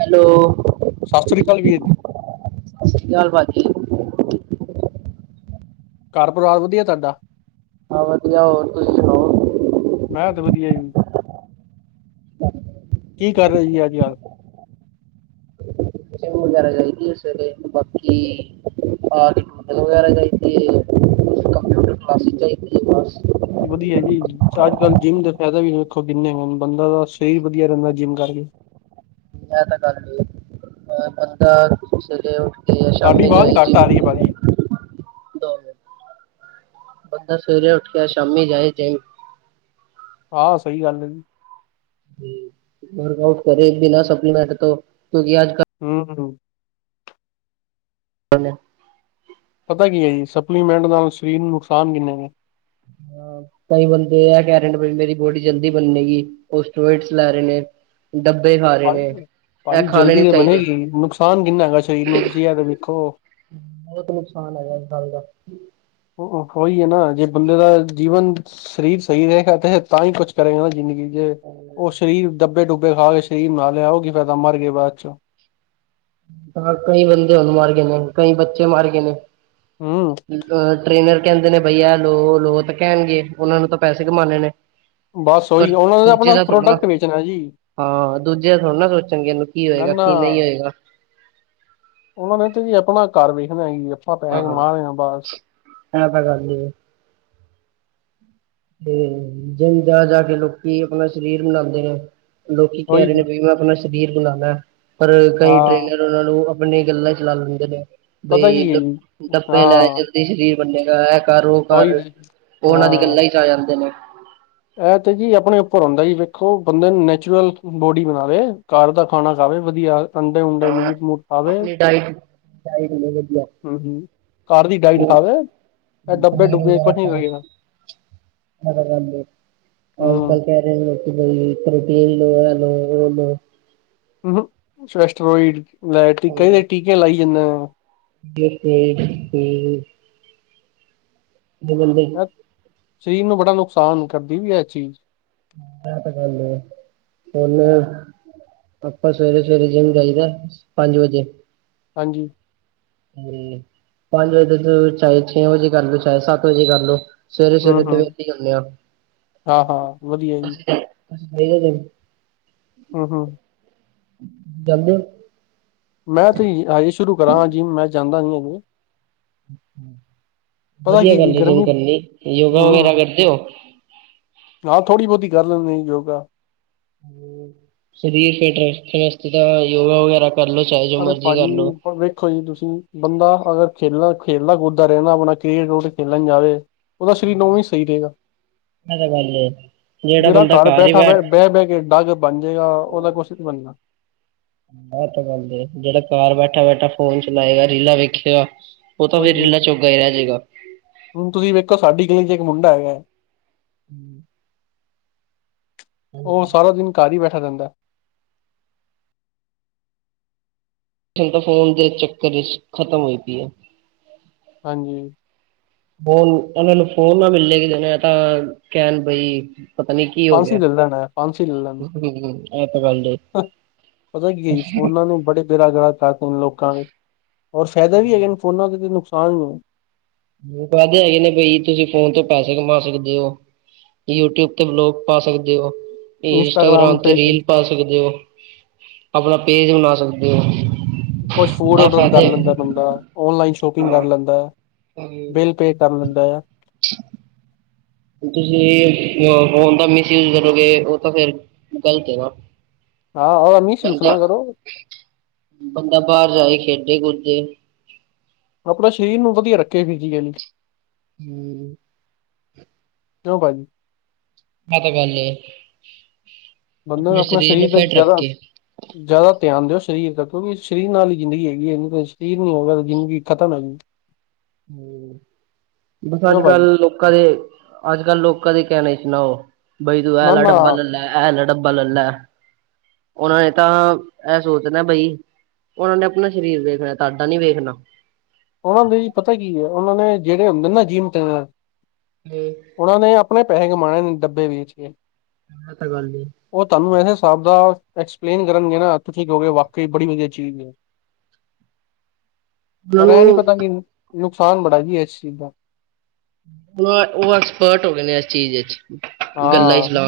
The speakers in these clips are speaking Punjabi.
ਹੈਲੋ [unintelligible] ਸਤਿ ਸ੍ਰੀ ਅਕਾਲ ਵੀਰ ਸਤਿ ਸ਼੍ਰੀ ਅਕਾਲ ਭਾਜੀ ਘਰ ਪਰਿਵਾਰ ਵਧੀਆ ਤੁਹਾਡਾ ਹਾਂ ਵਧੀਆ ਹੋਰ ਤੁਸੀਂ ਸੁਣਾਓ ਮੈਂ ਤੇ ਵਧੀਆ ਜੀ [unintelligible] ਕੀ ਕਰ ਰਹੇ ਜੀ ਅੱਜ ਕੱਲ੍ਹ [inaudible] [inaudible] ਵਧੀਆ ਜੀ ਅੱਜ ਕੱਲ ਜਿੰਮ ਦਾ ਫਾਇਦਾ ਵੀ ਦੇਖੋ ਕਿਨੇ ਹੋਣ ਬੰਦਾ ਦਾ ਸਰੀਰ ਵਧੀਆ ਰਹਿੰਦਾ ਜਿੰਮ ਕਰਕੇ [inaudible] ਤੁਹਾਡੀ ਸ਼ਾਮੀ ਆਵਾਜ਼ ਜਾਏ ਘੱਟ ਜਿੰਮ ਆ ਰਹੀ ਐ ਭਾਜੀ ਦੋ ਮਿੰਟ ਬੰਦਾ ਸਵੇਰੇ ਉੱਠ ਕੇ ਸ਼ਾਮੀ ਜਾਏ ਜੇ ਆ ਸਹੀ ਗੱਲ ਐ ਜੀ ਵਰਕ ਆਊਟ ਕਰੇ ਬਿਨਾਂ ਸਪਲੀਮੈਂਟ ਤੋਂ ਕਿਉਂਕਿ ਆਜ ਕੱਲ ਹੂੰ [unintelligible] ਪਤੈ ਕੀ ਏ ਜੀ ਸਪਲੀਮੈਂਟ ਨਾਲ ਸਰੀਰ ਨੂੰ ਨੁਕਸਾਨ ਕਿੰਨੇ ਨੇ। ਹਾਂ ਕਈ ਬੰਦੇ ਐ ਕੈ ਰਏ ਨੇ ਬਈ ਮੇਰੀ ਬੋਡੀ ਜਲਦੀ ਬੰਨੇਗੀ। ਓ ਸਟੀਰਿਓਇਡਸ ਲੈ ਰੇ ਨੇ, ਡੱਬੇ ਖਾ ਰੇ ਨੇ। ਭਾਜੀ ਐ ਭਾਜੀ ਖਾਣੇ ਜਲਦੀ ਨੀ ਤੇ ਚਾਈਦੇ। ਬਣੇਗੀ ਨੁਕਸਾਨ ਕਿੰਨਾ ਹੈਗੈ ਸ਼ਰੀਰ ਨੂੰ ਤੁਸੀ ਐ ਤੇ ਵੇਖੋ। ਬੋਤ ਨੁਕਸਾਨ ਹੈਗੈ ਇਸ ਗੱਲ ਦਾ। ਓ ਹੋ ਈ ਏ ਨਾ ਜੇ ਬੰਦੇ ਦਾ ਜੀਵਨ ਸਰੀਰ ਸਈ ਰਏਗਾ ਤੇਹ ਤਾਂਈ ਕੁੱਛ ਕਰੇਗਾ ਨਾ ਜਿੰਦਗੀ ਜੇ ਓ ਸ਼ਰੀਰ ਡੱਬੇ ਡੁੱਬੇ ਖਾ ਕੇ ਸ਼ਰੀਰ ਮਾਰ ਲਿਆ ਓ ਕੀ ਫਾਇਦਾ ਮਰ ਗਏ ਬਾਦ 'ਚੋਂ ਹਾਂ ਕਈ ਬੰਦੇ ਹੁਨ ਮਰ ਗਏ ਨੇ, ਕਈ ਬੱਚੇ ਮਰ ਗਏ ਨੇ, ਹੂੰ, ਅ ਟ੍ਰੇਨਰ ਕੈਂਦੇ ਨੇ ਬਈ ਐ ਲੋ, ਓ ਲੋ। ਓ ਤਾਂ ਕੈਨਗੇ। ਓਨਾਂ ਨੂੰ ਤਾਂ ਪੈਸੇ ਕਮਾਣੇ ਨੇ। ਬਸ ਪਰ ਓਈ ਓ ਓਨਾਂ ਨੇ ਤਾਂ ਦੂਜੇ ਆਪਣਾ ਦਾ ਥੋੜਾ ਨਾ ਪ੍ਰੋਡਕਟ ਵੇਚਨੈ ਜੀ। ਹਾਂ ਦੂਜੇ ਐ ਥੋੜਾ ਨਾ ਸੋਚਨਗੇ ਏਨੂੰ ਕੀ ਨਾ ਹੋਏਗਾ, ਨਾ ਕੀ ਨਈ ਹੋਏਗਾ। ਓਨਾ ਨੇ ਤੇ ਜੀ ਆਪਣਾ ਘਰ ਵੇਖਨੈ [unintelligible] ਹਾਂ, ਐ ਤਾਂ ਗੱਲ ਏ। ਤੇ ਜਿਮ ਜਾ-ਜਾ ਕੇ ਲੋਕੀ ਆਪਣਾ ਸ਼ਰੀਰ ਬਨਾਂਨਦੇ ਨੇ। ਲੋਕੀ ਕੈ ਉਹੀ ਰੇ ਤੇ ਨੇ ਬਈ ਮੈਂ ਆਪਣਾ ਸ਼ਰੀਰ ਬਨਾਨੈ ਪਰ ਕਈ ਹਾਂ ਟ੍ਰੇਨਰ ਓਨਾਂ ਨੂੰ ਆਪਨੀ ਗੱਲਾਂ 'ਚ ਲਾ ਲੈਂਦੇ ਨੇ ਪਤਾ ਬਈ ਕੀ ਹੈ ਜੀ ਡੱਬ ਡੱਬੇ ਲੈ ਹਾਂ ਜਲ ਦੀ ਸ਼ਰੀਰ ਬੰਨੇਗਾ। ਐ ਕਰ, ਓ ਉਹੀ ਕਰ। ਤੇ। ਓ ਓਹਨਾਂ ਦੀ ਗੱਲਾਂ ਇੱਚ ਆ ਜਾਂਦੇ ਨੇ। ਐ ਤੇ ਜੀ ਆਪਣੇ ਉੱਪਰ ਹੋਂਦੈ ਜੀ। ਵੇਖੋ ਬੰਦੇ ਨੈਚੁਰਲ ਬੋਡੀ ਬਨਾਵੇ, ਘਰ ਦਾ ਖਾਣਾ ਖਾਵੇ ਵਧੀਆ ਅੰਡੇ-ਉਡੇ, ਮੀਟ-ਮੂਟ ਖਾਵੇ ਡਾਈਟ ਡਾਈਟ ਹੋਵੇ ਵਧੀਆ ਹੂੰ-ਹੂੰ। ਘਰ ਦੀ ਡਾਈਟ ਖਾਵੇ, ਐ ਡੱਬੇ-ਡੁੱਬੇ ਕੱਠੇ ਕਰੀ ਜਾਂਦੈ। ਮੈਂ ਕਿਆ ਰੈਨ ਦੇ। ਆਈਸਤਾ-ਆਈਸਤਾ ਹੂੰ। ਕਈ ਲੋਕੀ ਤੇ ਜੀ ਪ੍ਰੋਟੀਨ ਲੇ ਆ ਲੋ, ਓ ਲੋ। ਹੂੰ ਸ਼ਵੈਸ਼ਟਰੋਇਡ ਲੈ ਕੇ, ਕਈ ਏ ਟੀਕੇ ਲਾਈ ਜਾਂਦੇ ਆ। [unintelligible] ਸ਼ਰੀਰ ਨੂੰ ਬੜਾ ਨੁਕਸਾਨ ਕਰਦੀ ਵੀ ਐ ਚੀਜ। ਐ ਤਾਂ ਗੱਲ ਏ, ਹੁਨ ਆਪਾਂ ਸਵੇਰੇ-ਸਵੇਰੇ ਜਿੰਮ ਜਾਈਦੈ, ਪੰਜ ਵਜੇ। ਹਾਂਜੀ। ਤੇ ਪੰਜ ਵਜੇ ਤੇ ਓ ਚਾਏ ਛੇ ਵਜੇ ਕਰ ਲੇ ਚਾਏ ਸੱਤ ਵਜੇ ਕਰ ਲੇ ਸਵੇਰੇ-ਸਵੇਰੇ ਪੈਲੇ ਹੂੰ-ਹੂੰ ਕੀ ਕਰਨੇ ਆਂ। ਹਾਂ-ਹਾਂ ਵਧੀਆ ਜੀ ਅਸੀ [unintelligible] ਹੂੰ-ਹੂੰ। ਬਲ ਮੈਂ ਤੇ ਯ ਹਜੇ ਸ਼ੁਰੂ ਕਰਾਂਗਾ ਜਿੱਮ। ਮੈਂ ਜਾਂਦਾ ਨੀ ਹਜੇ। ਪਤਾ ਵਧੀਆ ਕੀ ਜੀ ਗੱਲ ਏ ਜਿੱਮ ਗਰਮੀ ਕਰਨੀ। ਯੋਗਾ ਵਗੈਰਾ ਹੂੰ ਕਰਤੇ ਓ? ਹਾਂ, ਥੋੜੀ ਬੋਤੀ ਕਰ ਲੈਂਨੇ ਆ ਯੋਗਾ। ਸਰੀਰ ਫਿਟ ਰਸਤੇ ਵਾਸਤੇ ਤਾਂ ਯੋਗਾ ਵਗੈਰਾ ਕਰ ਲੋ ਚਾਏ ਜੋ ਮਰਜੀ ਕਰ ਲੋ। ਦੇਖੋ ਜੀ ਤੁਸੀ ਬੰਦਾ ਅਗਰ ਖੇਲਨਾ, ਖੇਲਦਾ ਕੁੱਦਦਾ ਰੇ ਨਾ ਆਪਣਾ ਕ੍ਰਿਕ ਕਰੁਕਟ ਖੇਲਨ ਜਾਵੇ ਓਦਾ ਸ਼ਰੀਰ ਨੌਵੇਂ ਈ ਸਈ ਰਏਗਾ। ਐ ਤਾਂ ਗੱਲ ਏ ਜਿਹੜਾ ਜੇੜਾ ਬੰਦਾ ਘਰ ਹੀ ਬੈਠਾ ਬੈਠ ਫੇੜ ਬੈ-ਬੈ ਕੇ [unintelligible] ਬਨ ਜੇਗਾ, ਓਦਾ ਕੁਛ ਨੀ ਬਨਨਾ। ਐ ਤੇ ਗੱਲ ਏ। ਜੇੜਾ ਘਰ ਬੈਠਾ-ਬੈਠਾ ਫੋਨ ਚਲਾਏਗਾ, ਰੀਲਾਂ ਵੇਖੇਗਾ ਉਹ ਤਾਂ ਉਹੀ ਫਿਰ ਤੇ ਰੀਲਾ ਜੋਗਾ ਹੀ ਰਹਿ ਜਾਏਗਾ। ਹੁਣ ਤੁਸੀਂ ਵੇਖੋ ਸਾਡੀ ਗਲੀ'ਚ ਇੱਕ ਮੁੰਡਾ ਹੈਗਾ ਹੈ। ਹਮ ਉਹ ਹੁਣ ਸਾਰਾ ਦਿਨ ਘਰ ਹੀ ਬੈਠਾ ਰਹਿੰਦਾਏ। ਠੀਕ ਹ ਫੋਨ ਦੇ ਚੱਕਰ ਵਿੱਚ ਖ਼ਤਮ ਹੋਈ ਪਈ ਹੈ। ਹਾਂਜੀ ਫੋਨ, ਉਹਨਾਂ ਨੂੰ ਫੋਨ ਨਾ ਮਿਲੇ ਕਿਣੇ ਤਾਂ ਕਹਿਣ ਬਈ ਪਤਾ ਨੀ ਕੀ ਹੋ ਗਿਆ। ਫਾਂਸੀ ਲਿਲੇ ਨ, ਫਾਂਸੀ। ਏ ਤਾਂ ਕੱਲ ਦੇ ਹ, ਪਤਾ ਕੀ ਏ ਜੀ, ਫੋਨਾਂ ਨੇ ਬੜੇ ਬੇੜਾਗਰਕ ਕਰਤਾ ਲੋਕਾਂ ਨੇ। ਹੋਰ ਫ਼ਾਇਦਾ ਵੀ ਹੈਗੇਨੇ, ਫੋਨਾਂ ਦੇ ਨੁਕਸਾਨ। [unintelligible] ਕਹਦੇ ਹੈਗੇ ਨੇ ਬਈ, ਤੁਸੀਂ ਫੋਨ ਤੋਂ ਪੈਸੇ ਕਮਾ ਸਕਦੇ ਓ? ਯੂਟਿਊਬ ਤੇ ਵਲੋਗ ਪਾ ਸਕਦੇ ਹੋ ਇ-ਇੰਸਟਾਗ੍ਰਾਮ ਤੇ ਰੀਲ ਪਾ ਸਕਦੇ ਓ ਆਪਣਾ ਪੇਜ ਬਣਾ ਸਕਦੇ ਹੋ ਕੁਛ ਫੂਡ ਇਹ ਔਡਰ ਕਰ ਫਾਇਦੇ ਲੈਂਦਾ ੲ ਬੰਦਾ, ਔਨਲਾਈਨ ਸ਼ੋਪਿੰਗ ਕਰ ਹਾਂ। ਲੈਂਦਾ ਏ। ਬਿੱਲ ਪੇ ਕਰ ਲੈਂਦਾ ਆ ਤੁਸੀਂ ਫੋਨ ਦਾ ਮਿਸਯੂਜ ਕਰੋਗੇ, ਉਹ ਤਾਂ ਫੇਰ ਗ਼ਲਤ ਏ ਨਾ ਹਾਂ ਉਹ ਮਿਸਯੁਸ ਬੰਦਾ ਨਾ ਕਰੋ ਬੰਦਾ ਬਾਹਰ ਜਾਏ ਖੇਡੇ ਕੁਦੇ ਆਪਣਾ ਸ਼ਰੀਰ ਨੂੰ ਵਧੀਆ ਰੱਖੇ ਫਿਜ਼ਕਲੀ ਹੂੰ। ਕਿਉਂ ਭਾਜੀ ਐ ਤਾ ਗੱਲ ਏ ਬੰਦਾ ਆਪਣੇ ਆਪਣਾ ਸਰੀਰ ਸ਼ਰੀਰ ਨੂੰ ਤ ਫਿਟ ਜ਼ਿਆਦਾ ਰੱਖੇ ਜ਼ਿਆਦਾ ਧਿਆਨ ਦਿਓ ਸ਼ਰੀਰ ਦਾ, ਕਿਉਂਕਿ ਸ਼ਰੀਰ ਨਾਲ ਹੀ ਜ਼ਿੰਦਗੀ ਹੈਗੀ ਏ। ਨੀ ਤੇ ਇਹ ਸ਼ਰੀਰ ਨ ਹੋਊਗਾ ਜ਼ਿੰਦਗੀ ਖਤਮ ਹੈਗੀ ਹੂੰ, ਬਸ ਅੱਜ ਕਿਉਂ ਭਾਜੀ ਕੱਲ੍ਹ ਲੋਕਾਂ ਦੇ ਅੱਜ ਕੱਲ ਲੋਕਾਂ ਦੇ ਕਹਿਣੇ ਚ ਨਾ ਆਯੋ ਬਈ ਤੂੰ ਐ ਨਾ ਲ ਨਾ ਡੱਬਾ ਲੈ-ਲੈ ਇਹ ਲ ਡੱਬਾ ਲੈ-ਲੈ। ਉਹਨਾ ਨੇ ਤਾਂ ਇਹ ਸੋਚਨਾ ਏ ਬਈ ਉਹਨਾਂ ਨੇ ਆਪਣਾ ਸ਼ਰੀਰ ਵੇਖਣਾ ਹੇ, ਤੁਾਡਾ ਨੀ ਵੇਖਣਾ ਉਹਨਾਂ ਦੇ ਜੀ ਪਤਾ ਹੇ ਕੀ ਐ, ਉਹਨਾਂ ਨੇ ਜਿਹੜੇ ਹੁੰਦੇ ਨਾ ਜਿੰਮ ਟ੍ਰੇਨਰ [unintelligible] ਉਹਨਾਂ ਨੇ ਆਪਣੇ ਪੈਹੇ ਕਮਾਣੇ ਨੇ, ਡੱਬੇ ਵੇਚ ਕੇ ਏ ਤਾਂ ਗੱਲ ਏ ਉਹ ਤੁਹਾਨੂੰ ਇਸ ਹਿਸਾਬ ਦਾ ਏਕਸਪਲੇਨ ਕਰਨਗੇ ਨਾ, ਤੁਸੀਂ ਕਹੋਗੇ ਵਾਕਈ ਬੜੀ ਵਧੀਆ ਚੀਜ਼ ੲ ਉਹਨਾਂ ਪਰ ਐ ਨੀ ਨੂੰ ਪਤਾ ਕਿ ਨੁਕਸਾਨ ਬੜਾ ਜੀ ਐ ਇਸ ਚੀਜ਼ ਦਾ ਬ-ਏ-ਉਹ ਐਕਸਪਰਟ ਹੋ ਗਏ ਨੇ ਇਸ ਚੀਜ਼ ਇਚ ਹਾਂ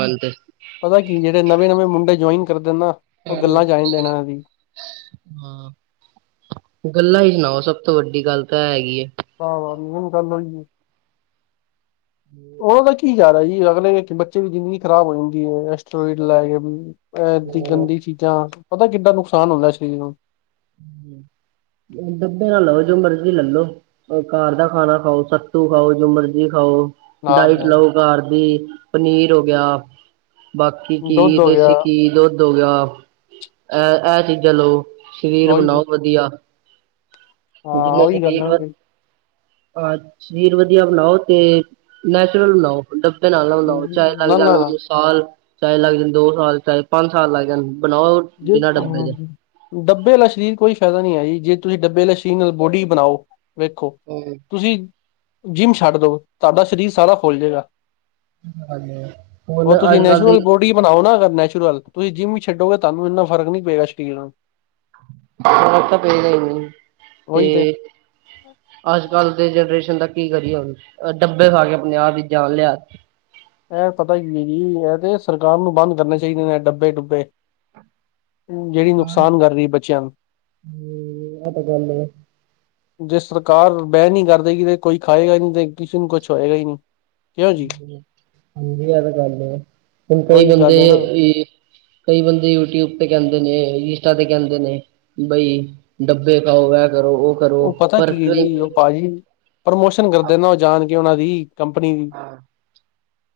ਪਤਾ ਏ ਕੀ ਜਿਹੜੇ ਨਵੇਂ-ਨਵੇਂ ਮੁੰਡੇ ਜੁਆਇਨ ਕਰਦੇ ਨਾ ਉਹ ਗੱਲਾਂ ਚ ਆ ਜਾਂਦੇ ਪੈਲਸ। ਨੇ ਇਹਨਾਂ ਦੀ [unintelligible] ਹੂੰ। ਗੱਲਾਂ ਈ ਸੁਣਾਓ ਸਭ ਤੋਂ ਵੱਡੀ ਗੱਲ ਤਾਂ ਹੈਗੀ ਏ ਆਹ ਵ ਹੁਣ ਗੱਲ ਹੋਈ ਆ। ਉਹ ਤਾਂ ਕੀ ਜ਼ਿਆਦਾ ਜੀ ਅਗਲੇ ਹੈ ਕਿ ਬੱਚੇ ਦੀ ਜ਼ਿੰਦਗੀ ਖਰਾਬ ਹੋ ਜਾਂਦੀ ਹੈ, ਐਸਟ੍ਰੋਇਡ ਲੈ ਕੇ ਬੀ ਏਦੀ ਹੋਰ ਗੰਦੀ ਚੀਜ਼ਾਂਪਤਾ ਕਿੱਦਾਂ ਨੁਕਸਾਨ ਹੁੰਦਾ ਸਰੀਰ ਨੂੰ ਦੱਬੇ ਨ ਲਵੋ ਜੋ ਮਰਜ਼ੀ ਲੈਲੋ ਘਰ ਦਾ ਖਾਣਾ ਖਾਓ, ਸੱਤੂ ਖਾਓ, ਜੋ ਮਰਜ਼ੀ ਖਾਓ ਡਾਇਟ ਹਾਂ ਲਓ ਘਰ ਦੀ, ਪਨੀਰ ਹੋ ਗਿਆ ਬਾਕੀ ਘੀ ਦੁੱਧ ਹੋ ਗਿਆ ਦੇਸੀ ਘੀ, ਦੁੱਧ ਹੋ ਗਿਆ, ਇਹ-ਇਹ ਚੀਜ਼ਾਂ ਲਓ ਸ਼ਰੀਰ ਉਹੀ ਬਣਾਓ ਤੇ, ਵਧੀਆ ਹਾਂ ਜਿਵੇੇ ਉਹੀ ਗੱਲ ਹੈ ਸ਼ਰੀਰ ਵ ਹਾਂ ਸ਼ਰੀਰ ਵਧੀਆ ਬਣਾਓ ਤੇ ਨੈਚੁਰਲ ਬਣਾਓ। ਡਬੇ ਨਾਲ ਨਾ ਬਣਾਉ ਚਾਏ ਲੱਗ ਜਾਣ [unintelligible] ਸਾਲ ਚਾਹੇ ਲੱਗ ਜਾਣ ਦੋ ਸਾਲ ਚਾਹੇ ਪੰਜ ਸਾਲ ਲੱਗ ਜਾਣ, ਬਣਾਓ ਜੇ ਬਿਨਾਂ ਡੱਬੇ ਦੇ [unintelligible] ਡੱਬੇ ਵਾਲਾ ਸਰੀਰ ਕੋਈ ਫਾਇਦਾ ਨਹੀਂ ਹੈ ਜੀ ਜੇ ਤੁਸੀਂ ਡੱਬੇ ਵਾਲੇ ਸਰੀਰ ਨਾਲ ਬੋਡੀ ਬਣਾਓ ਵੇਖੋ [inaudible] ਤੁਸੀਂ ਜਿੰਮ ਛੱਡ ਦਓ ਤੁਹਾਡਾ ਸਰੀਰ ਸਾਰਾ ਫੁੱਲ ਜਾਏਗਾ। ਹਮ ਹੁਣ ਉਹ ਤੁਸੀਂ ਅੱਜ ਕੱਲ ਦੀ ਨੈਚੁਰਲ ਬੋਡੀ ਬਣਾਓ ਨਾ ਅਗਰ ਨੈਚੁਰਲ ਤੁਸੀਂ ਜਿੰਮ ਵੀ ਛੱਡੋਗੇ ਤੁਹਾਨੂੰ ਇੰਨਾ ਫਰਕ ਨੀ ਪਏਗਾ ਸਰੀਰ ਨਾਲ। ਫਰਕ ਤਾ ਪਏਗਾ ਹੀ ਨਹੀਂ ਤੇ ਅੱਜ ਕੱਲ੍ਹ ਦੇ ਜਨਰੇਸ਼ਨ ਦਾ ਕੀ ਕਰੀਏ ਹੁਣ ਡੱਬੇ ਖਾ ਕੇ ਆਪਣੇ ਆਪ ਦੀ ਹੀ ਜਾਨ ਲਿਆ ਇਹ ਪਤਾ ਕੀ ਹੈ ਜੀ, ਇਹ ਤੇ ਸਰਕਾਰ ਨੂੰ ਬੰਦ ਕਰਨੇ ਚਾਹੀਦੇ ਨੇ ਡੱਬੇ -ਡੁੱਬੇ। ਜਿਹੜੀ ਨੁਕਸਾਨ ਕਰ ਰਹੀ ਬੱਚਿਆਂ ਨੂੰ। ਹਮ ਇਹ ਤਾਂ ਗੱਲ ਏ। ਜੇ ਸਰਕਾਰ ਬੈਨ ਹੀ ਕਰਦੇਗੀ ਤੇ ਕੋਈ ਖਾਏਗਾ ਨਹੀਂ ਤੇ ਕਿਸੇ ਨੂੰ ਕੁਛ ਹੋਏਗਾ ਹੀ ਨਹੀਂ। ਕਿਉਂ ਜੀ ਹਾਂਜੀ ਇਹ ਤਾਂ ਗੱਲ ਹੈ, ਹੁਣ ਕਈ ਉਹੀ ਬੰਦੇ ਗੱਲ ਹੈ ਨਾ ਏ ਕਈ ਬੰਦੇ ਯੂਟਿਊਬ ਤੇ ਕਹਿੰਦੇ, ਨੇ ਇੰਸਟਾ ਤੇ ਕਹਿੰਦੇ ਨੇ। ਬਈ ਡੱਬੇ ਖਾਓ ਏ ਕਰੋ ਉਹ ਕਰੋ ਪਤਾ ਪਰ ਕੀ ਹੈ ਕਈ ਜੀ ਉਹ ਭਾਜੀ ਪ੍ਰਮੋਸ਼ਨ ਕਰਦੇ ਨਾ ਉਹ ਜਾਣ ਕੇ ਉਹਨਾਂ ਦੀ। ਕੰਪਨੀ ਦੀ ਹਾਂ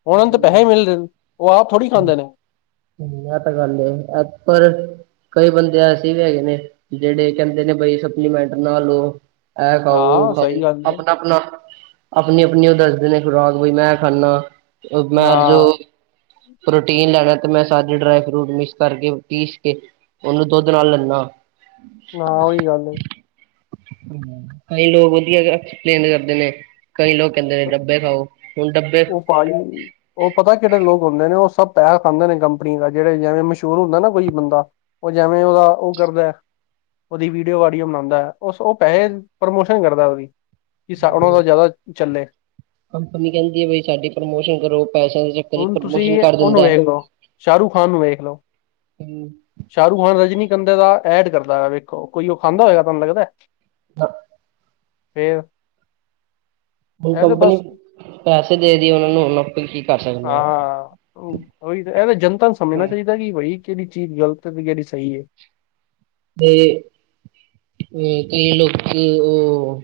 ਉਹਨਾ ਨੂੰ ਤਾਂ ਪੈਸੇ ਮਿਲ ਰਹੇ ਨੇ, ਉਹ ਆਪ ਥੋੜ੍ਹੀ ਖਾਂਦੇ ਨੇ। ਹਾਂਜੀ ਇਹ ਤਾਂ ਗੱਲ ਹੈ ਏ ਪਰ ਕਈ ਬੰਦੇ ਐਸੇ ਵੀ ਹੈਗੇ ਨੇ ਜਿਹੜੇ ਕਹਿੰਦੇ ਨੇ ਬਈ ਸਪਲੀਮੈਂਟ ਨਾ ਲਓ। ਐ ਖਾਓ ਹਾਂ ਉਹ ਖਾਓ ਸਹੀ ਗੱਲ ਹੈ ਆਪਣਾ-ਆਪਣਾ। ਆਪਣੀ-ਆਪਣੀ ਉਹ ਦੱਸਦੇ ਨੇ ਖੁਰਾਕ ਬਈ ਮੈਂ ਖਾਂਦਾ ਮੈਂ ਨਾ ਜੋ ਪ੍ਰੋਟੀਨ ਲੈਣਾ ਤੇ ਮੈਂ ਸਾਰੇ ਡਰਾਈ ਫਰੂਟ ਮਿਕਸ ਕਰਕੇ ਪੀਸ ਕੇ ਉਹਨੂੰ ਦੁੱਧ ਨਾਲ ਲੈਦਾ। ਨਾ ਉਹੀ ਗੱਲ ਹਮ ਹਮ। ਕਈ ਲੋਕ ਵਧੀਆ ਐਕਸਪਲੇਨ ਕਰਦੇ ਨੇ ਕਈ ਲੋਕ ਕਹਿੰਦੇ ਨੇ ਡੱਬੇ ਖਾਓ ਹੁਣ ਡੱਬੇ। ਉਹ ਭਾਜੀ ਉਹ ਪਤਾ ਕਿਹੜੇ ਲੋਕ ਹੁੰਦੇ ਨੇ ਉਹ ਸਭ ਪੈਹਾ ਖਾਂਦੇ ਨੇ ਕੰਪਨੀ ਦਾ ਜਿਹੜੇ ਜਿਵੇਂ ਮਸ਼ਹੂਰ ਹੁੰਦਾ ਨਾ ਕੋਈ ਬੰਦਾ। ਉਹ ਜਿਵੇਂ ਓਦਾ ਉਹ ਕਰਦਾ ਉਹਦੀ ਵੀਡੀਓ ਆਡੀਓ ਬਨਾਉਂਦਾ ਉਹ ਉਹ ਪੈਸੇ ਪ੍ਰਮੋਸ਼ਨ ਕਰਦਾ ਉਹਦੀ ਕਿ ਉਹਨਾ ਦਾ ਜ਼ਿਆਦਾ ਚੱਲੇ। ਕੰਪਨੀ ਕਹਿੰਦੀ ਹੈ, ਬਈ ਸਾਡੀ ਪ੍ਰਮੋਸ਼ਨ ਕਰੋ ਪੈਸਿਆਂ ਦੇ ਚੱਕਰ ਚ ਹੁਣ ਪ੍ਰਮੋਸ਼ਨ ਤੁਸੀਂ ਕਰ ਉਹਨੂੰ ਵੇਖ ਲਓ, ਸ਼ਾਹਰੁਖ ਖ਼ਾਨ ਨੂੰ ਵੇਖ ਲਓ। ਦਿੰਦਾ। ਸ਼ਾਹਰੁਖ ਖਾਨ ਰਜਨੀ ਕੰਧੇ ਦਾ ਐਡ ਕਰਦਾ ਪਿਆ ਵੇਖੋ ਕੋਈ ਉਹ ਖਾਂਦਾ ਹੋਏਗਾ ਤੁਹਾਨੂੰ ਲੱਗਦਾ। ਫੇਰ। ਹੁਣ ਇਹ ਤੇ ਕੰਪਨੀ ਬਸ ਪੈਸੇ ਦੇ ਰਹੀ ਆ ਉਹਨਾਂ ਨੂੰ ਹੁਣ ਆਪਾਂ ਕੀ ਕਰ ਸਕ ਹਾਂ ਉਹੀ ਤਾਂ ਇਹ ਤੇ ਜਨਤਾ ਨੂੰ ਸਮਝਣਾ ਹੂੰ। ਚਾਹੀਦਾ। ਬਾਈ ਕਿਹੜੀ ਚੀਜ਼ ਗਲਤ ਤੇ ਕਿਹੜੀ ਸਹੀ ਹੈ। ਤੇ ਅ ਕਈ ਲੋਕ ਉਹ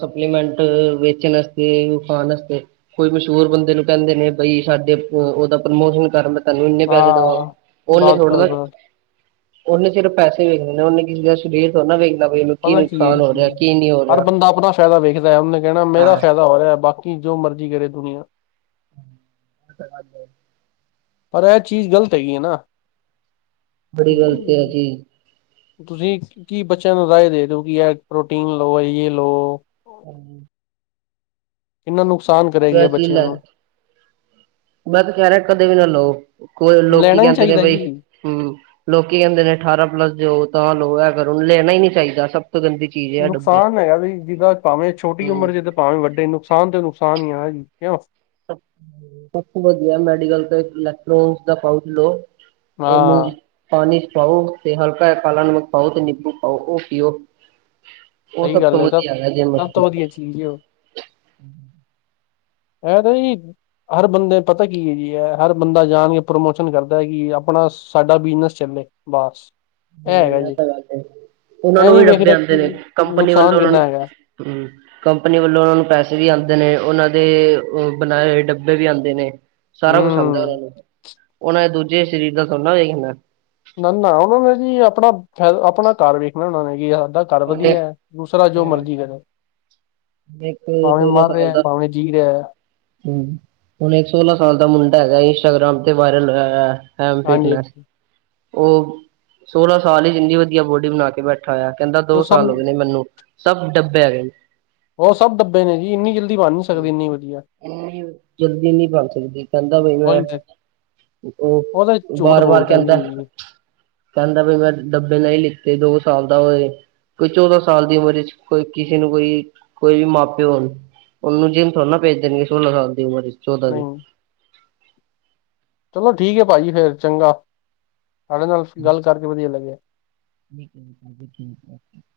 ਸਪਲੀਮੈਂਂਟ ਵੇਚਨ ਅਤੇ ਖਾਣ ਵਸਤੇ ਕੋਈ ਮਸ਼ਹੂਰ ਬੰਦੇ ਨੂੰ ਕਹਿੰਦੇ ਨੇ ਬਈ ਸਾਡੇ ਉਹਦਾ ਪ੍ਰਮੋਸ਼ਨ ਕਰਨ ਤਹਨੂੰ ਇੰਨੇ ਪੈਸੇ ਦੇਵਾਗੇ ਹਾਂ ਉਹਨੇ ਬਾਤ ਥੋੜੇ ਪਰ ਨਾ ਬਾਤ ਉਹਨੇ ਸਿਰਫ ਪੈਸੇ ਵੇਖਣੇ ਨਾ ਉਹਨੇ ਕਿਸੇ ਦਾ ਸਰੀਰ ਥੋੜਾ ਨਾ ਵੇਖਣਾ ਵੀ ਉਹਨੂੰ ਕੀ ਪਤਾ ਨੁਕਸਾਨ ਹੋ ਰਿਹਾ ਕੀ ਨਹੀਂ ਹੋ ਰਿਹਾ। ਫ਼ਾਇਦਾ ਵੇਖਦਾ ਹੈ, ਉਹਨ ਕਹਿਣਾ ਮੇਰਾ ਹਾਂ। ਫਾਇਦਾ ਹੋ ਰਿਹਾ ਬਾਕੀ ਜੋ ਮਰਜ਼ੀ ਕਰੇ ਦੁਨੀਆਂ। ਇਹ ਤਾਂ ਗੱਲ ਹ। ਪਰ ਇਹ ਚੀਜ਼ ਗ਼ਲਤ ਹੈਗੀ ਹੈ ਨਾ। ਬੜੀ ਗਲਤ ਹ ਚੀਜ਼। ਤੁਸੀ ਕੀ ਬੱਚੇਆਂ ਨੂੰ ਰਾਏ ਦੇ ਰੇਓ, ਕਿ ਐ ਪ੍ਰੋਟੀਨ ਲੋ ਤੇ ਲੋ। ਹਾਂਜੀ। ਕਿੰਨਾ ਨੁਕਸਾਨ ਕਰ ਵੈ ਚੀ ਲੈ। ਮੈਂ ਤੇ ਕੈ ਰੇਆਂ ਕਦੇ ਵੀ ਨਾ ਲਓ। ਕੋਈ ਲੋਕੀ ਲੈਣਾ ਨੀ ਕੈਂਦੇ ਨੇ ਚਾਹੀਦਾ ਬਈ ਜੀ। ਹੂੰ। ਲੋਕੀ ਕੈਂਦੇ ਨੇ ਅਠਾਰਾਂ ਪਲੱਸ ਦੇ ਹੋ ਤਾਂ ਲਓ ਐ ਕਰੋ। ਲੈਣਾ ਈ ਨੀ ਚਾਹੀਦਾ। ਸਭ ਤੋਂ ਗੰਦੀ ਚੀਜ਼ ਹੈ ਡੱਬੇ ਨੁਕਸਾਨ ਹੈਗਾ ਵਈ ਜਿੱਦਾਂ ਭਾਵੇਂ ਛੋਟੀ ਹਮ ਉਮਰ ਜਿੱਦ ਭਾਵੇਂ ਵੱਡੇ, ਨੁਕਸਾਨ ਤੇ ਨੁਕਸਾਨ ਈ ਆ ਜੀ। ਕਿਉਂ? ਸਭ ਵਧੀਆ ਐ ਮੈਡੀਕਲ ਤੋਂ ਇਲੈਕਟ੍ਰੋ ਦਾ ਪਾਉਚ ਲੋ। ਔਨੂ। ਹਾਂ। ਪਾਣੀ ਚ ਪਾਓ ਤੇ ਹਲਕਾ ਜਾ ਕਾਲਾ ਨਮਕ ਪਾਓ ਤੇ ਨਿੰਬੂ ਪਾਓ ਤੇ ਔ ਪਿਓ। ਓ ਸਭ ਤੋਂ ਵਧੀਆ ਹੈਗਾ ਜਿਮ ਵਾਸਤੇ। ਵੀਡੀਓ। ਐ ਤਾਂ ਜੀ ਹਰ ਬੰਦੇ ਪਤਾ ਕੀ ਐ ਜੀ ਐ ਹਰ ਬੰਦਾ ਜਾਣ ਕੇ ਪ੍ਰਮੋਸ਼ਨ ਕਰਦਾ ਐ ਕਿ ਅਪਣਾ ਸਾਡਾ ਬਿਜਨਸ ਚੱਲੇ। ਬਾਸ। ਐ ਤਾਂ ਗੱਲ ਸਹੀ ਏ। ਓਨਾਂ ਇਹ ਨੂੰ ਨੀ ਵੀ ਡੱਬੇ ਵੇਖਦਾ ਆਂਦੇ ਕਿ ਨੇ ਕੰਪਨੀ ਵੱਲੋਂ ਨੁਕਸਾਨ ਔਨਾ ਨੂੰ ਕਿੰਨਾ ਹੈਗਾ ਹੁਂ। ਕੰਪਨੀ ਵੱਲੋਂ ਓਨਾਂ ਨੂੰ ਪੈਸੇ ਵੀ ਆਂਦੇ ਨੇ। ਓਨਾਂ ਦੇ ਬਣਾਏ ਹੋਏ ਡੱਬੇ ਵੀ ਆਂਦੇ ਨੇ। ਸਾਰਾ ਕੁਛ ਆਂਦਾ ਓਨਾਂ ਹੂੰ ਨੂੰ। ਔਨਾਂ ਨੇ ਦੂਜੇ ਸ਼ਰੀਰ ਦਾ ਥੋੜਨਾ ਵੇਖਨਾ। ਨਾ ਨਾ ਓਨਾਂ ਨੇ ਜੀ ਅਪਣਾ ਫੈ ਅਪਣਾ ਘਰ ਵੇਖਣਾ ਓਨਾਂ ਨੇ ਕਿ ਹਾਡਾ ਘਰ ਉਹਨੇ ਵਧੀਆ ਐ। ਦੂਸਰਾ ਜੋ ਹਾਂ ਮਰਜ਼ੀ ਕਰੇ। ਇੱਕ ਭਾਵੇਂ ਸੋਲਾਂ ਮਰ ਰੇਆ ਸਾਲ ਐ, ਦਾ ਭਾਵੇਂ ਜੀ ਰੇਆ ਐ। ਹੂੰ। ਹੁਣ ਏਕ ਸੋਲਾਂ ਸਾਲ ਦਾ ਮੁੰਡਾ ਹੈਗਾ ਐ। ਇੰਸਟਾਗ੍ਰਾਮ ਤੇ ਵਾਏਰਲ ਹੋਏਆਆ ਐ। ਹੈਵੀ ਹਾਂਜੀ ਫਿਟਨੈਸ। ਔ ਸੋਲਾਂ ਸਾਲ ਇਚ ਇੰਨੀ ਵਧੀਆ ਬੋਡੀ ਬਣਾ ਕੇ ਬੈਠਾ ਹੋਇਆ ਐ। ਕੈਂਦਾ ਤੇ ਦੋ ਸਭ ਸਾਲ ਹੋਗੇ ਨੇ ਮੈਨੂੰ, ਸਭ ਡੱਬੇ ਹੇਗੈ ਨੇ। ਹੋਰ ਸਭ ਡੱਬੇ ਨੇ ਜੀ ਇੰਨੀ ਜਲਦੀ ਬਣ ਨੀ ਸਕਦੀ ਇੰਨੀ ਵਧੀਆ। ਏਨੀ ਜਲਦੀ ਨੀ ਬਣ ਸਕਦੀ। ਕੈਂਦਾ ਬਈ ਮੈਂ ਉਹੀ ਤੇ ਓ ਉਹ ਤਾਂ ਝੂਠ ਬਾਰ ਬਾਰ ਬੋਲਦਾ ਕੈਂਦਾ ਐ। ਜੀ ਕੈਂਦਾ, ਬਈ ਮੈਂ ਡੱਬੇ ਨਈ ਲਿੱਤੇ ਦੋ ਸਾਲ ਦਾ ਓ ਏ। ਕੋਈ ਚੌਦਾਂ ਸਾਲ ਦੀ ਉਮਰ ਇਚ ਕੋਈ ਕਿਸੇ ਨੂੰ ਕੋਈ ਕੋਈ ਵੀ ਮਾ ਪਿਓ ਹੋਣ। ਔਨੂੰ ਜਿਮ ਥੋੜਾ ਨਾ ਭੇਜ ਦੇਣਗੇ ਸੋਲਾਂ ਸਾਲ ਦੀ ਉਮਰ ਇਚ, ਚੌਦਾਂ ਦੀ। ਨਹੀਂ ਚਲੋ ਠੀਕ ਏ ਭਾਜੀ ਫੇਰ ਚੰਗਾ। ਤੁਹਾਡੇ ਨਾਲ ਗੱਲ ਕਰਕੇ ਵਧੀਆ ਲੱਗੇਆ। [inaudible]